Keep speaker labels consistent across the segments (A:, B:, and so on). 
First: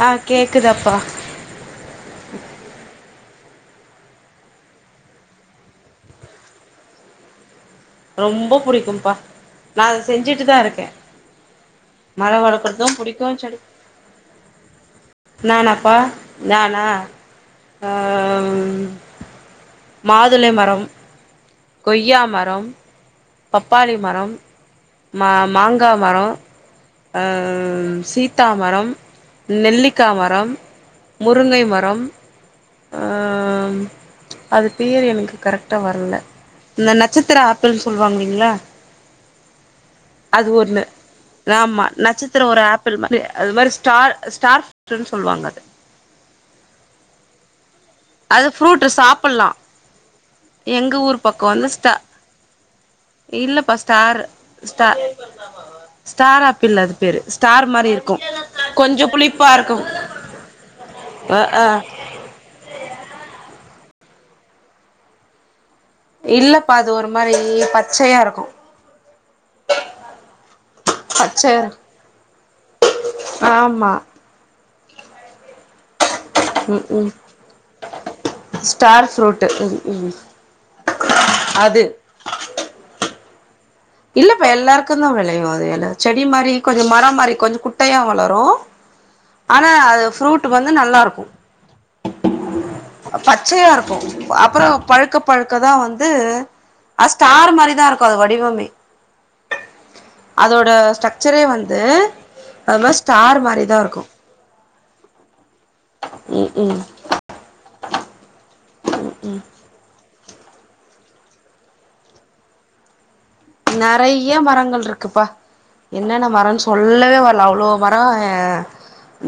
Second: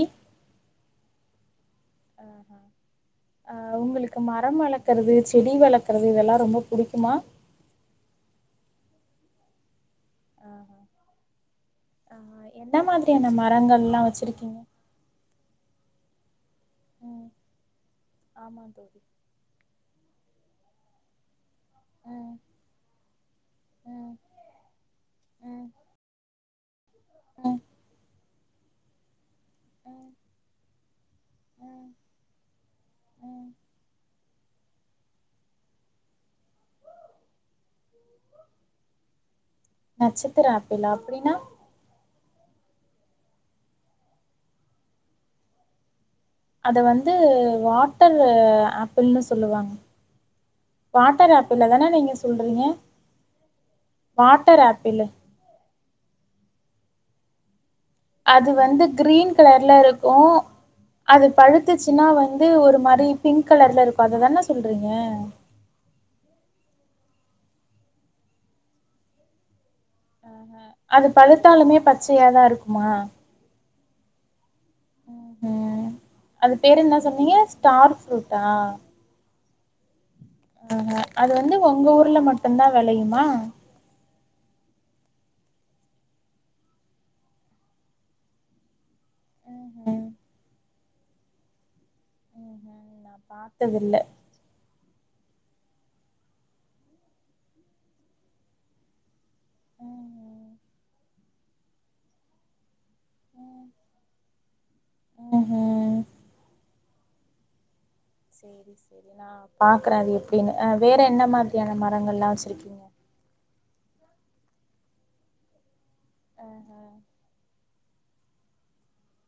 A: ஆ கேக்குதாப்பா
B: அ உங்களுக்கு மரோ வளர்க்குறது செடி வளர்க்குறது இதெல்லா ரொம்ப புடிக்குமா
A: ரொம்ப புடிக்கும்ப்பா நா அத செஞ்சுட்டு தா இருக்கே
B: ஆ
A: மர
B: என்ன
A: வளர்க்குறது
B: மாதிரியான
A: புடிக்கு செடி
B: மரங்களா வச்சிருக்கீங்க
A: நானாப்பா நானா
B: ம்
A: அ
B: ஆமா
A: ம்
B: தோழி
A: மாதுளை மரோம் கொய்யா
B: ம்
A: மரோம் பப்பாளி
B: ம்
A: மரோம் மா
B: ம்
A: மாங்கா மரோ அ
B: ம்
A: சீத்தா மரோம்
B: ம்
A: நெல்லிக்கா மரோம் முருங்கை
B: ம்
A: மரோம் அ ம் அது பேர் எனக்கு கரெக்டா வரல இந்த நட்சத்திர ஆப்பிள் சொல்வாங்கில்லியா
B: நட்சத்திர
A: அது ஒன்னு
B: ஆப்பிளா அப்டின்னா
A: ஆமா நட்சத்திரோ ஒரு ஆப் அப்பிள் அது மாறி அது மாறி ஸ்டார் ஸ்டார் ஃப்ரூட்னு சொல்லுவாங்க அது
B: அத வந்து வாட்டர்
A: அது ஃப்ரூட்
B: ஆப்பிள்னு
A: சாப்புட்லா
B: சொல்லுவாங்க
A: எங்க ஊர்
B: வாட்டர்
A: பக்கோ வந்து
B: ஆப்பிளதான
A: ஸ்டா
B: நீங்க சொல்றீங்க
A: இல்லப்பா ஸ்டார்
B: வாட்டர்
A: ஸ்டா
B: ஆப்பிளு
A: ஸ்டார் ஆப்பிள் அது பேரு ஸ்டார் மாரி இருக்கு
B: அது வந்து
A: கொஞ்சோ
B: கிரீன்
A: புளிப்பா
B: கலர்ல இருக்கு அது
A: அ ஆ
B: பழுத்துச்சுன்னா வந் ந்து ஒரு மாரி பிங்க் கலர்ல இருக்கு அதுதான சொல்றீங்க
A: இல்லப்பா அது ஒரு மாரி பச்சையா இருக்கு
B: அ அது
A: பச்சையா இரு
B: பழுத்தாலுமே பச்சையாதா இருக்குமா
A: ஆமா
B: உ அது பேரு
A: ம்
B: என்ன
A: ம்
B: சொன்னீங்க ஸ்டார் ஃப்ரூட்டா
A: ஸ்டார் ஃப்ரூட்டு ம் ம்
B: ஆ அது வந்து உங்க ஊர்ல மட்டுதா வெளையுமா
A: இல்லப்ப எல்லாருக்கு தா விளயு அது எல்லா செடி மாரி கொஞ்சோ மரோ மாரி கொஞ் குட்டையா வளரு
B: [inaudible]
A: ஆனா அது
B: ம்ஹும்
A: ஃப்ரூட் வந்து நல்லா இருக்கு
B: ம்ஹும் நான்
A: பச்சயா
B: பாத்ததில்ல
A: இருக்கு அப்பறோ பழுக்க பழுக்கதா வந்து அ ஸ்டார் மாரிதா இருக்கு அது வடிவமே
B: ம்ஹும்
A: அதோட ஸ்ட்ரக்சரே வந்து அது மாரி ஸ்டார் மாரி தா இருக்கு
B: உ ஹூ
A: உம் உம்
B: சரி சரி நா பாக்குறே அது எப்டின்னு வேற என்ன மாதிரியான மரங்களா வச்சிருக்கீங்க
A: நிறைய மரங்கள் இருக்குப்பா என்னென்ன மரம்னு
B: ஆஹ
A: சொல்லவே வேணா அவ்ளோ மரோ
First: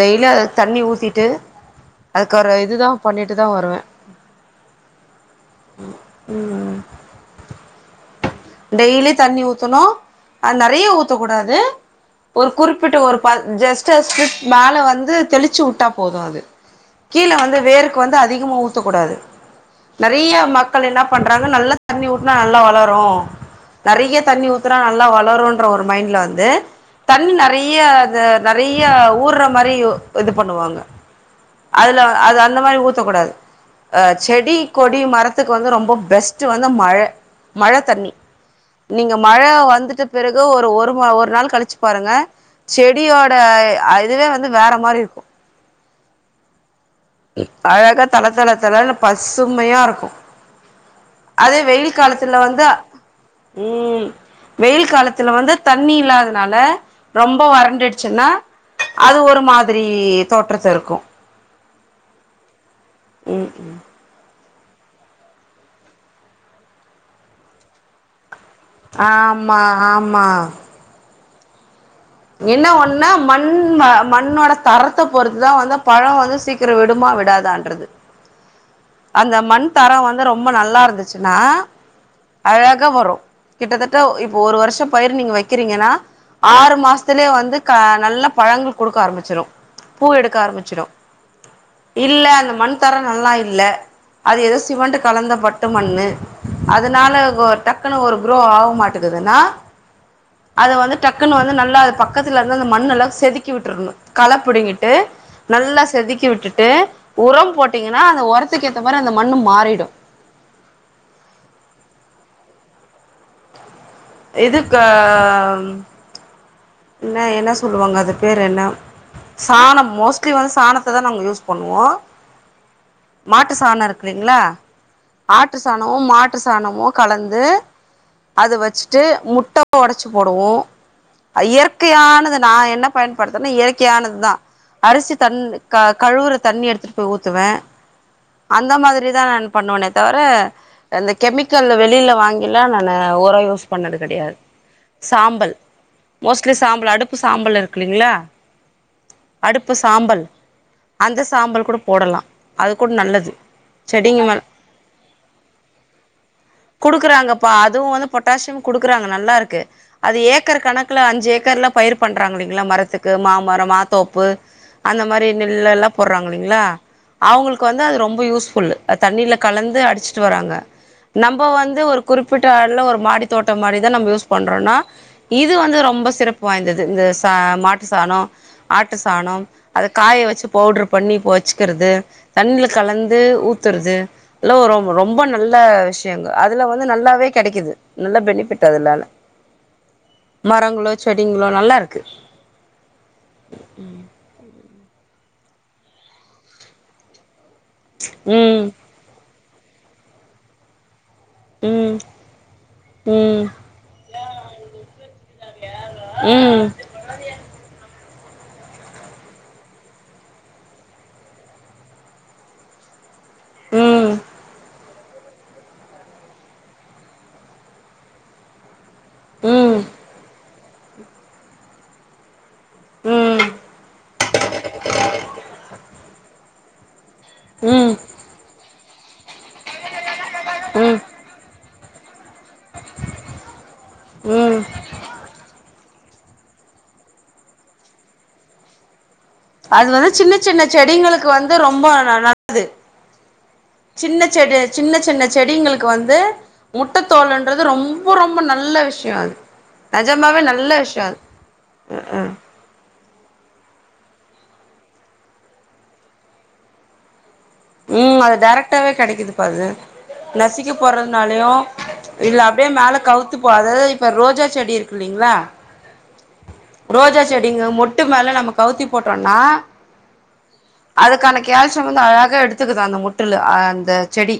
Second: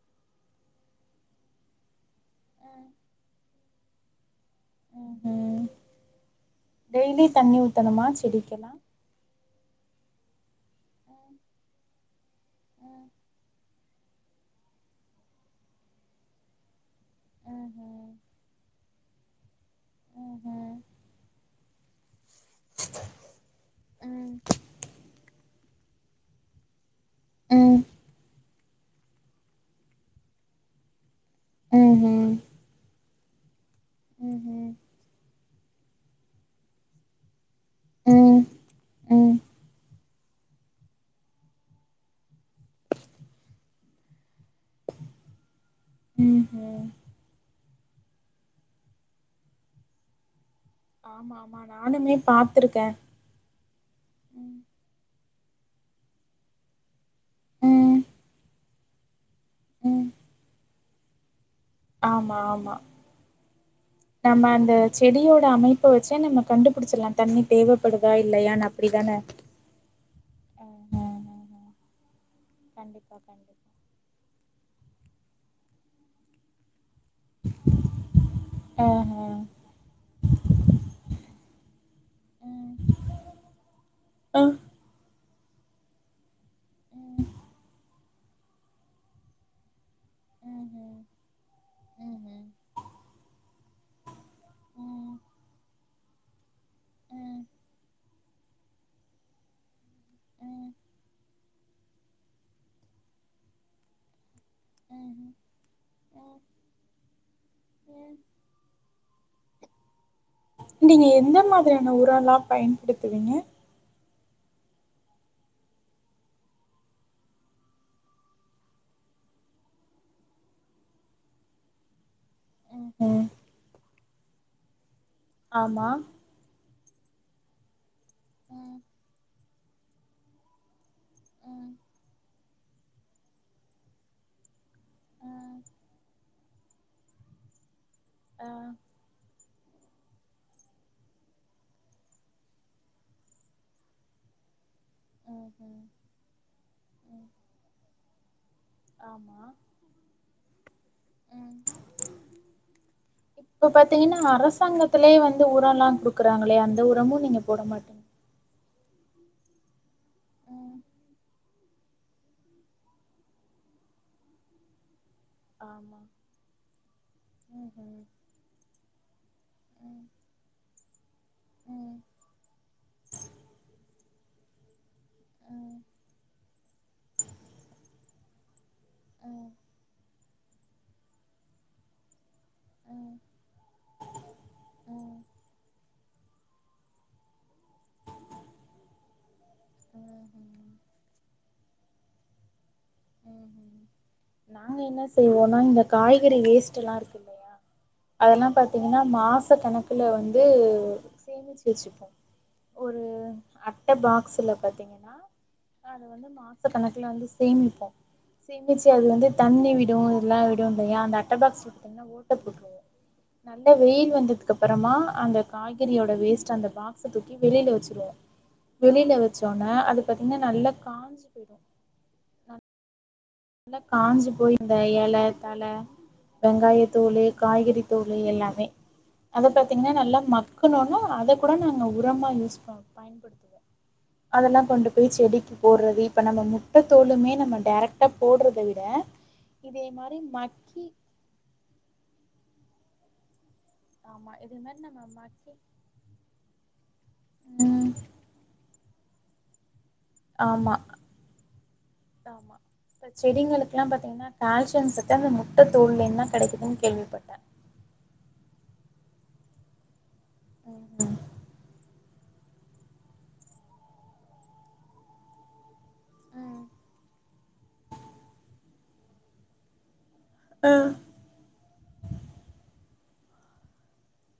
A: டெய்லி அத தண்ணி ஊத்திட்டு அதுக்கு ஒரு இதுதா பண்ணிட்டு தா வருவே
B: டெய்லி தண்ணி ஊத்தணுமா செடிக்கெலா
A: டெய்லி தண்ணி ஊத்தனு அது நிறைய ஊத்தக்கூடாது ஒரு குறிப்பிட்ட ஒரு பட் ஜெஸ்ட் மேல வந்து தெளிச்சு உட்டா போது அது கீழ வந்து
B: ம்
A: வேருக்கு
B: ம்
A: வந்து அதிகமாக ஊத்தகூடாது நேறைய
B: ம்ஹும்
A: மக்கள் என்ன பண்றாங்க நல்லா தண்ணி ஊத்துனா நல்லா வளரு நிறைய
B: ம்ஹும்
A: தண்ணி ஊத்துனா நல்லா வளரும்ன்ற ஒரு மைண்ட்ல வந்து தண்ணி நிறைய
B: ம்
A: அ நிறைய ஊர்ற மாதிரி இது பண்ணுவாங்க
B: ம்
A: அதுல
B: ம்ஹும்
A: அது அந்த மாரி ஊத்தகூடாது அ செடி
B: ம்ஹும்
A: கொடி மரத்து க்கு வந்து ரொம்ப பெஸ்ட் வந்து மழ மழ தண்ணி
B: உ
A: நீங்க மழ வந்துட்டு பிறகு ஒரு ஒரு வா ஒரு நாள் கழிச்சு பாருங்க செடியோட அதுவே வந் ந்து வேற மாரி இருக்கு
B: ம்ஹும்
A: அழகா தள தள தளனு பசுமையா இருக்கு
B: ஆமா
A: அதே
B: ஆமா
A: வெயில்
B: நானுமே
A: காலத்துல வந்து
B: பாத்திருக்கே ம்
A: வெயில் காலத்துல வந்து தண்ணி இல்லாதனால ரொம்ப
B: ம்
A: வறண்டுட்ச்சுன்னா அது ஒரு மா திரி
B: ம்
A: தோற்றத்த இருக்கு
B: ஆமா ஆமா
A: ம் ம்
B: நம்ம அந்த செடியோட அமைப்ப வச்சே நம்ம கண்டுபுடுச்சர்லா தண்ணி தேவைப்படுதா இல்லயான்
A: ஆமா ஆமா என்ன ஒன்னா
B: கண்டிப்பா
A: மண்
B: கண்டிப்பா
A: மண்ணோட தரத்த பொறுத்தா வந்து பழோ வந்து சீக்கிரோ விடுமா வி டாதான்றது
B: ஆ ஹா
A: அந்த மண் தரோ வந்து ரொம்ப நல்லா இருந்துச்சுனா அழகா வரு கிட்டதட்ட இப்போ
B: ஆ
A: ஒரு வருஷ பயிர் நீங்க வைக்கிறீங்ன்னா ஆறு மாசத்துலே வந்து க நல்ல பழங்கள் குடுக்க ஆரம்பிச்சிரு பூ எடுக்க ஆரம்பிச்சிடு இல்ல அந்த மண் தரோ நல்லா இல்ல அது ஏதோ சிமெண்டு கலந்த பட்டு மண்ணு அதனால டக்குனு ஒரு குரோ ஆக மாட்டகுதுனா அது வந்து டக்கு டக்குன்னு வந்து நல்லா அது பக்கதுல இந்த அந்த மண்னெலா செதுக்கி விட்ரணு கள பிடிங்கிட்டு நல்லா செதுக்கி விட்டுட்டு உரம் போட்டீங்கனா அந்த ஒரத்துக்கு ஏத்த மாரி அந்த மண்ணு மாறிடு
B: நீங்க எந்த மாதிரியான உரலா பயன்படுத்துவீங்க
A: இதுக் அ என்ன என்ன சொல்லுவாங்க அது பேர் என்ன சாணோ மோஸ்ட்லி வந்து சாணத்த தா நாங்க யூஸ் பண்ணுவோ
B: ம்ஹும்
A: மாட்டு சாணோ இருக்லீங்ளா ஆட்டு
B: ஆமா
A: சாணமு மாட்டு சாணமு கலந்து அது
B: ம்
A: வச்ட்டு முட்ட ஒடச்சு போடுவோ
B: ம்
A: இயற்கையானது நா என்ன பயன்படுத்துறனா இயற்கையானதுதா அரிசி தண்
B: ம்
A: க கழுவுற தண்ணி எடுத்துட்டு போய் ஊத்துவே
B: ஆ
A: அந்த மாதி ரிதா நான் பண்ணுவனே தவிர அந்த கெமிக்கல் வெளில வாங்கிலா நானு ஒரோ யூஸ் பண்ணது கெடையா சாம்பல்
B: ம்ஹும்
A: மோஸ்ட்லி சாம்பல் அடுப்பு சாம்பல் இருக்ல்லீங்ளா
B: ஆமா
A: இப்போ சாம்பல் அந்த
B: ம்
A: சாம்பல் கூட போடலா அது கூட் நல்லது
B: இப்போ பாத்தீங்கன்னா
A: செடிங்க மேல
B: அரசாங்கத்திலயே வந்து உரோலா குடுக்கறாங்ளே அந்த உரமு நீங்க
A: குடுக்குறாங்கப்பா
B: போட
A: அதுவு
B: மாட்டி
A: வந்து பொட்டாசியம் குடுக்குறாங்க நல்லா இருக்கு அது ஏக்கர் கணக் ஏக்கர்ல பயிர் பண்றாங்க இல்லைங்ளா மரத்துக்கு மாமரோ மாத்தோப்பு அந்த மாரி நெல்லெல்லா
B: ஆமா
A: போட்றாங் இல்லைங்ளா அவுங்களுக்கு வந்து
B: ம்ஹும்
A: அது ரொம்ப யூஸ்ஃபுல்லு அ தண்ணில கலந்து அடிச்சிட்டு வராங்க நம்ம வந்து
B: ம்
A: ஒரு குறிப்பிட்ட அள ஒரு மாடி தோட்டோ மாரி தா நம்ம யூஸ் பண்றோனா இது வந்து
B: ம்
A: ரொம்ப சிறப்பு வாய்ந்தது இந்த சா மாட்டு சாணோ ஆட்டு சாணம்
B: ம்
A: அத காய வச்சு பவுடர் பண்ணி பொ வச்க்றது தண்ணில
B: ம்
A: கலந்து
B: ம்
A: ஊத்துறது எல்லா ரொ
B: ம்ஹும்
A: ரொம்ப நல்ல விஷ் யோங்க அதுல வந்து நல்லாவே கெடைக்குது நல்ல பெனிஃபிட்டு அதுலால
B: ம்
A: மரங்களோ செடிங்களோ நல்லா இருக்கு
B: ம்ஹும் நாங்க என்ன செய்வோனா இந்த காய்கறி வேஸ்ட் எல்லா இருக்குல்ல அதல்லா
A: ம்
B: பாத்தீங்கனா மாச கணக்குல வந்து சேமிச்சு
A: ம்
B: வச்சுபோம் ஒரு
A: ம்
B: அட்ட பாக்ஸில பாத்தீங்னா அதாது வந்து
A: ம்
B: மாச
A: ம்
B: கணக்குல வந்து சேமிப்போ சேமிச்சு அது வந்து தண்ணி விடு இதெல்லா விடுலய அந்த அட்டபாக்ஸ் பாத்தீங்கன்னா ஓட்ட போட்ருவோ நல்ல
A: ம்
B: வெயில் வந்ததுக்கு அப்பறமா அந்த காய்கறியோட வேஸ்ட் அந்த பாக்ஸ தூக்கி வெளில வச்சிருவோ வெளில வச்சோனே அது பாத்தீங்கன்னா நல்லா காஞ்சு போயிடு
A: ம்
B: நல்லா காஞ்சு போய் இந்த இல தல வெங்காய தோலு
A: ம்
B: காய்கறி
A: ம்
B: தோலு எல்லாமே அத பாத்தீங்னா நல்லா மக்ணோன
A: ம்
B: அத கூட நாங்க உரமா யூஸ் பண் அதல்லா
A: ம்
B: கொண்டு போய் செடிக்கு போடு றது இப்ப நம்ம முட்ட தோலுமே நம்ம டேரக்டா போடுறத விட இதே
A: அது வந்து
B: மாரி
A: சின்ன சின்ன
B: மக்கி
A: செடிங்களுக்கு வந்து ரொம்ப நல்லது சின்ன
B: ஆமா
A: செடி
B: இதே மாரி
A: சின்ன
B: நம்ம
A: சின்ன
B: மக்கி
A: செடிங்களுக்கு வந்து முட்டத்தோலுன்றது
B: ம்
A: ரொம்ப ரொம்போ ரொம்போ நல்ல விஷயம் அது நிஜமாவே நல்ல
B: ஆமா
A: விஷயம் அது
B: ஆமா இப்ப செடிங்களுக்கு எல்லா பாத்தீங்கன்னா கால்சியம் சத்து அந்த முட்ட தோல் இருந்துதா கிடைக்குதுன்னு கேள்விப்பட்ட
A: ம் அது டேரெக்ட்டாவே கிடைக்குது பா அது நசுக்கி
B: ம் ம்
A: போறதுனாலு இல்ல அப்டியே மேலே கவுத்துப்போ அதாவது இப்ப ரோஜா செடி இருக்கு இல்லைங்ளா
B: ம்
A: ரோஜா செடிங்க மொட்டு மேல நம்ம கவுத்தி போட்டோனா
B: ம்
A: அதுக்கான கோல்சியம் வந்து அழகா எடுத்துக்குது அந்த மொட்டுல அந்த செடி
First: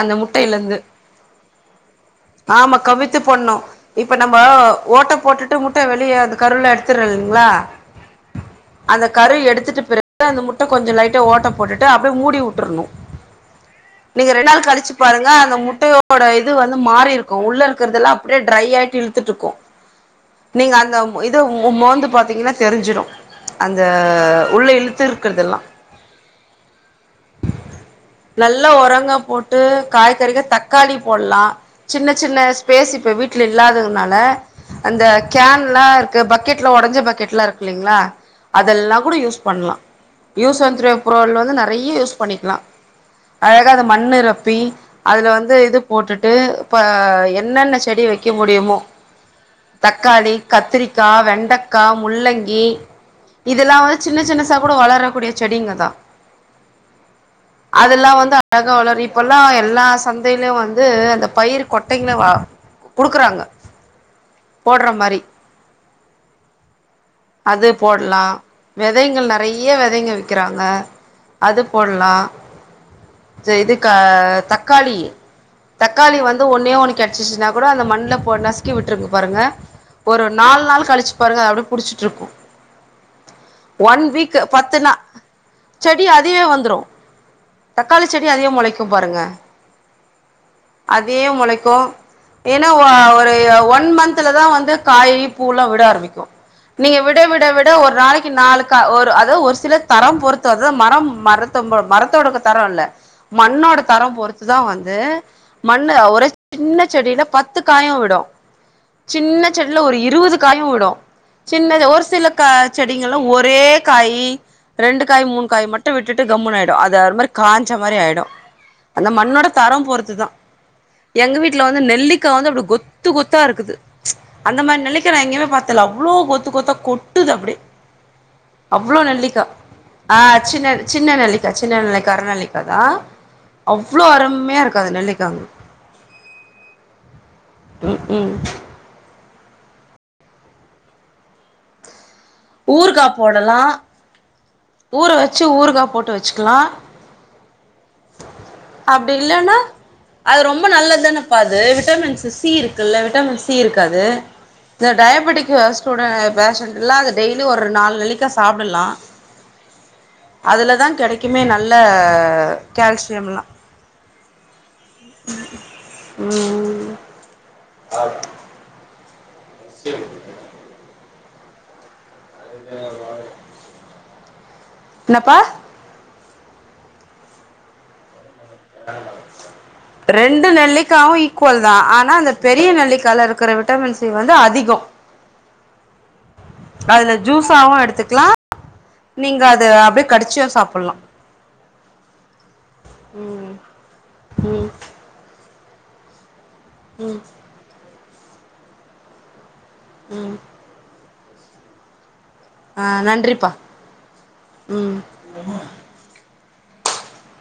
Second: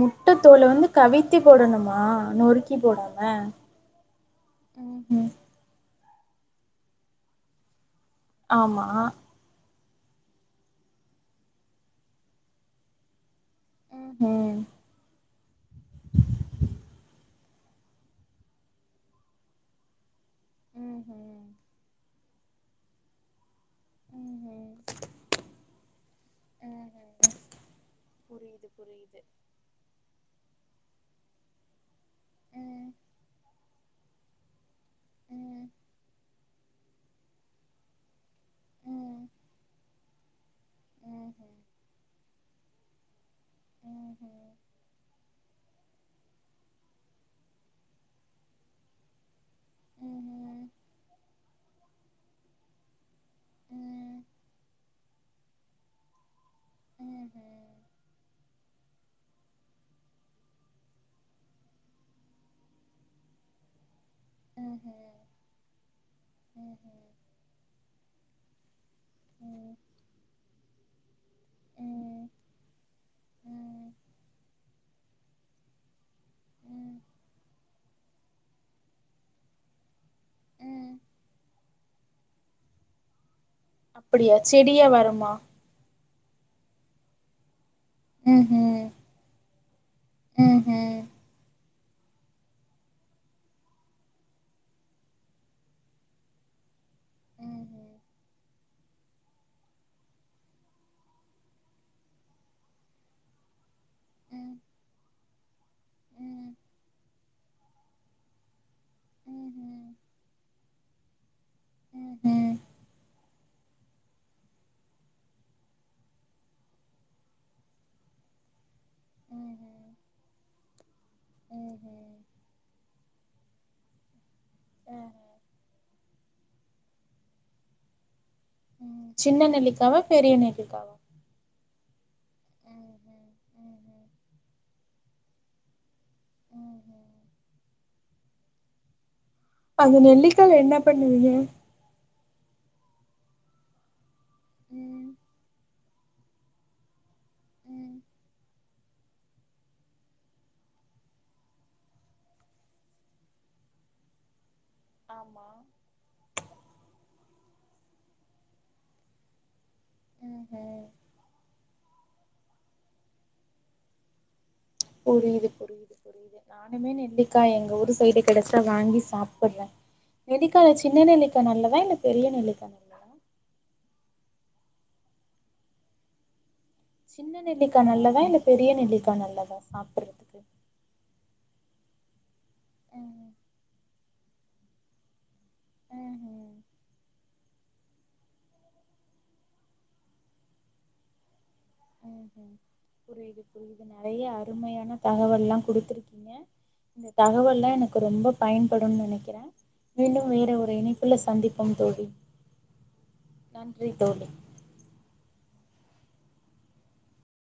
A: அந்த
B: தோலு
A: முட்டையிலருந்து
B: வந்து கவித்தி போடணுமா நொறுக்கி
A: ஆமா
B: போடாம
A: கவித்து போட்ணும் இப்ப நம்ம
B: ம்
A: ஓட்ட
B: ம்
A: போட்டுட்டு முட்ட வெளிய அந்த கருல எடுத்துற இல்லைங்ளா
B: ஆமா
A: அந்த கரு எடுத்துட்டு பிறகு அந்த முட்ட கொஞ்சோ லைட்டா ஓட்ட போட்டுட்டு அப்டியே மூடி விட்டுருணு நீங்க ரெண்டு நாள் கழிச்சி பாருங்க அந்த முட்டையோட இது வந்து மாரி இருக்கு உள்ள இருக்கிறதுதெல்லா அப்டியே ட்ரை ஆயிட்டு இழுத்துட்டு இருக்கு தெரிஞ்சிரு அந்த உள்ள இழுத்து இருக்கறதுதெல்லா நல்ல
B: புரியுது
A: உரங்க
B: புரியுது
A: போட்டு காய்கறிகள் தக்காளி போடலா சின்ன சின்ன ஸ்பேஸ் இப்ப வீட்ல இல்லாததுனால அந்த கேன்லா இருக்கு பக்கெட்ல உடஞ்ச பக்கெட்லா இருக்கு இல்லைங்ளா அதெல்லா கூட யூஸ் பண்ணலா யூஸ் அண்ட் தூரே பொருள் வந்து நிறைய யூஸ் பண்ணிக்கலா அழக அது மண்ணு நொப்பி அதுல வந்து இது போட்டுட்டு இப்போ என்னென்ன செடி வைக்க முடியுமோ தக்காளி கத்திரிக்கா வெண்டக்கா முள்ளங்கி இதெல்லா வந்து சின்ன சின்னசா கூட வளரக்கூடிய செடிங்க தா
B: ம் ம்
A: அதெல்லா வந்து அழக வளரு இப்பல்லா எல்லா சந்தையிலு வந்து அந்த பயிர் கொட்டைங்கலே வ குடுக்குறாங்க போட்ற மாரி அது போட்லா வெதைங்கள் நிறைய வெதைங்க விக்கிறாங்க அது போட்லா அந்ந இதுக்க தக்காளி தக்காளி வந்து ஒன்னே ஒன்னு கெடுச்சிசுனா கூட அந்த மண்ல போ நசுக்கி விட்டுருங்க பாருங்க ஒரு நால் நாள் கழிச்சி பாருங்க அப்டியே புடிச்சிட்டு இருக்கு ஒன்
B: அப்படியா
A: வீக்கு
B: செடியா
A: பத்துனா
B: வருமா
A: செடி அதுயே வந்துரு தக்காளி செடி அதுவே மொளைக்கு பாருங்க
B: ம் ஹூ
A: அதே மொளைக்கு ஏனா அ ஒரு ஒன் ஒன் மந்துல தா வந்து காயி பூலா விட ஆரம்பிக்கு நீங்க விட விட விட ஒரு நாளைக்கு நாளுக்கா ஒரு அது ஒரு சிலர் தரம் பொறுத்து அத மரம் மர மரத்தோடுக்கு தரோ இல்ல மண்ணோடத் தரம் பொறுத்து தா வந்து மண்ணு ஒரு சின்ன செடியில பத்து காயு விடு சின்ன செடியில ஒரு இருவது காயு விடு சின்னது ஒரு சில கா செடிங்கலாம் ஒரே காய் ரெண்டு காய் மூணு காய் மட்டு விட்டுட்டு கம்முன் ஆயிடு அது மாரி காஞ்ச மாரி ஆயிடு அந்த மண்ணோட தரம் பொறுத்து தா எங்க வீட்ல வந்து நெல்லிக்கா வந்து அப்டி கொத்து கொத்தா இருக்குது அந்த மாரி நெல்லிக்கா நா எங்கயுமே பாத்தல்ல அவ்ளோ கொத்து கொத்தா கொட்டுது அப்டி அவ்ளோ நெல்லிக்கா
B: சின்ன நெல்லிக்காவா
A: ஆ
B: பெரிய
A: சின்ன
B: நெல்லிக்காவா
A: சின்ன நெல்லி சின்ன நெல்லிக்கா அற நெள்ளிக்கா தா அவ்ளோ அருமையா இருக்காது நெல்லிக்கா ம் க்ம்
B: அது நெல்லிக்கால என்ன பண்ணுவீங்க
A: ஊர்கா போடலா ஊர வச்சு ஊருகா போட்டு வச்சுக்கலா அப்டி இல்லனா அது ரொம்ப நல்லதுதான பா அது விட்டமின்ஸு சி இருக்குல்ல விட்டமின் சி இருக்காது இந்த டயபெட்டிக்கு ஸ்டூட பேஷண்ட்லா அது டெய்லி ஒரு நால் நெல்லிக்கா சாப்டலா அதுலதா கெடைக்குமே நல்ல கேல்சியம்லா
B: புரியுது புரியுது புரியுது நா
A: ம்
B: இனிமே நெல்லிக்கா எங்க ஊர் சைடு கெடச்சா வாங்கி சாப்புறே
A: செரிமா
B: நெல்லிக்கால சின்ன நெல்லிக்கா நல்லதா இல்ல பெரிய நெல்லிக்கா வா
A: என்னப்பா
B: சின்ன நெல்லிக்கா நல்லதா இல்ல பெரிய நெல்லிக்கா நல்லதா சாப்புட்றதுக்கு
A: ரெண்டு நெல்லிக்காவு ஈக் குவல் தா ஆனா அந்த பெரிய நெல்லிக்கால இருக்கற விட்டமின் சி வந்து அதிகோ
B: ம்ஹு
A: அதுல ஜூஸாவு எடுத்துக்லா நீங்க அது அப்டியே கடிச்சியு சாப்பலா
B: ம் ஹு புரியுது
A: ம்
B: புரியுது நெறைய
A: ம்
B: அருமையான தகவல்லா குடுத்துருக்கீங்க இந்த
A: ம்
B: தகவல்லா எனக்கு ரொம்ப பயன்படுன் நெனைக்கிற மீண்டும்
A: ம்
B: வேற ஒரு இணைப் புல சந்திப்போம் தோழி
A: ஆ நன்றிப்பா
B: நன்றி தோழி
A: ம்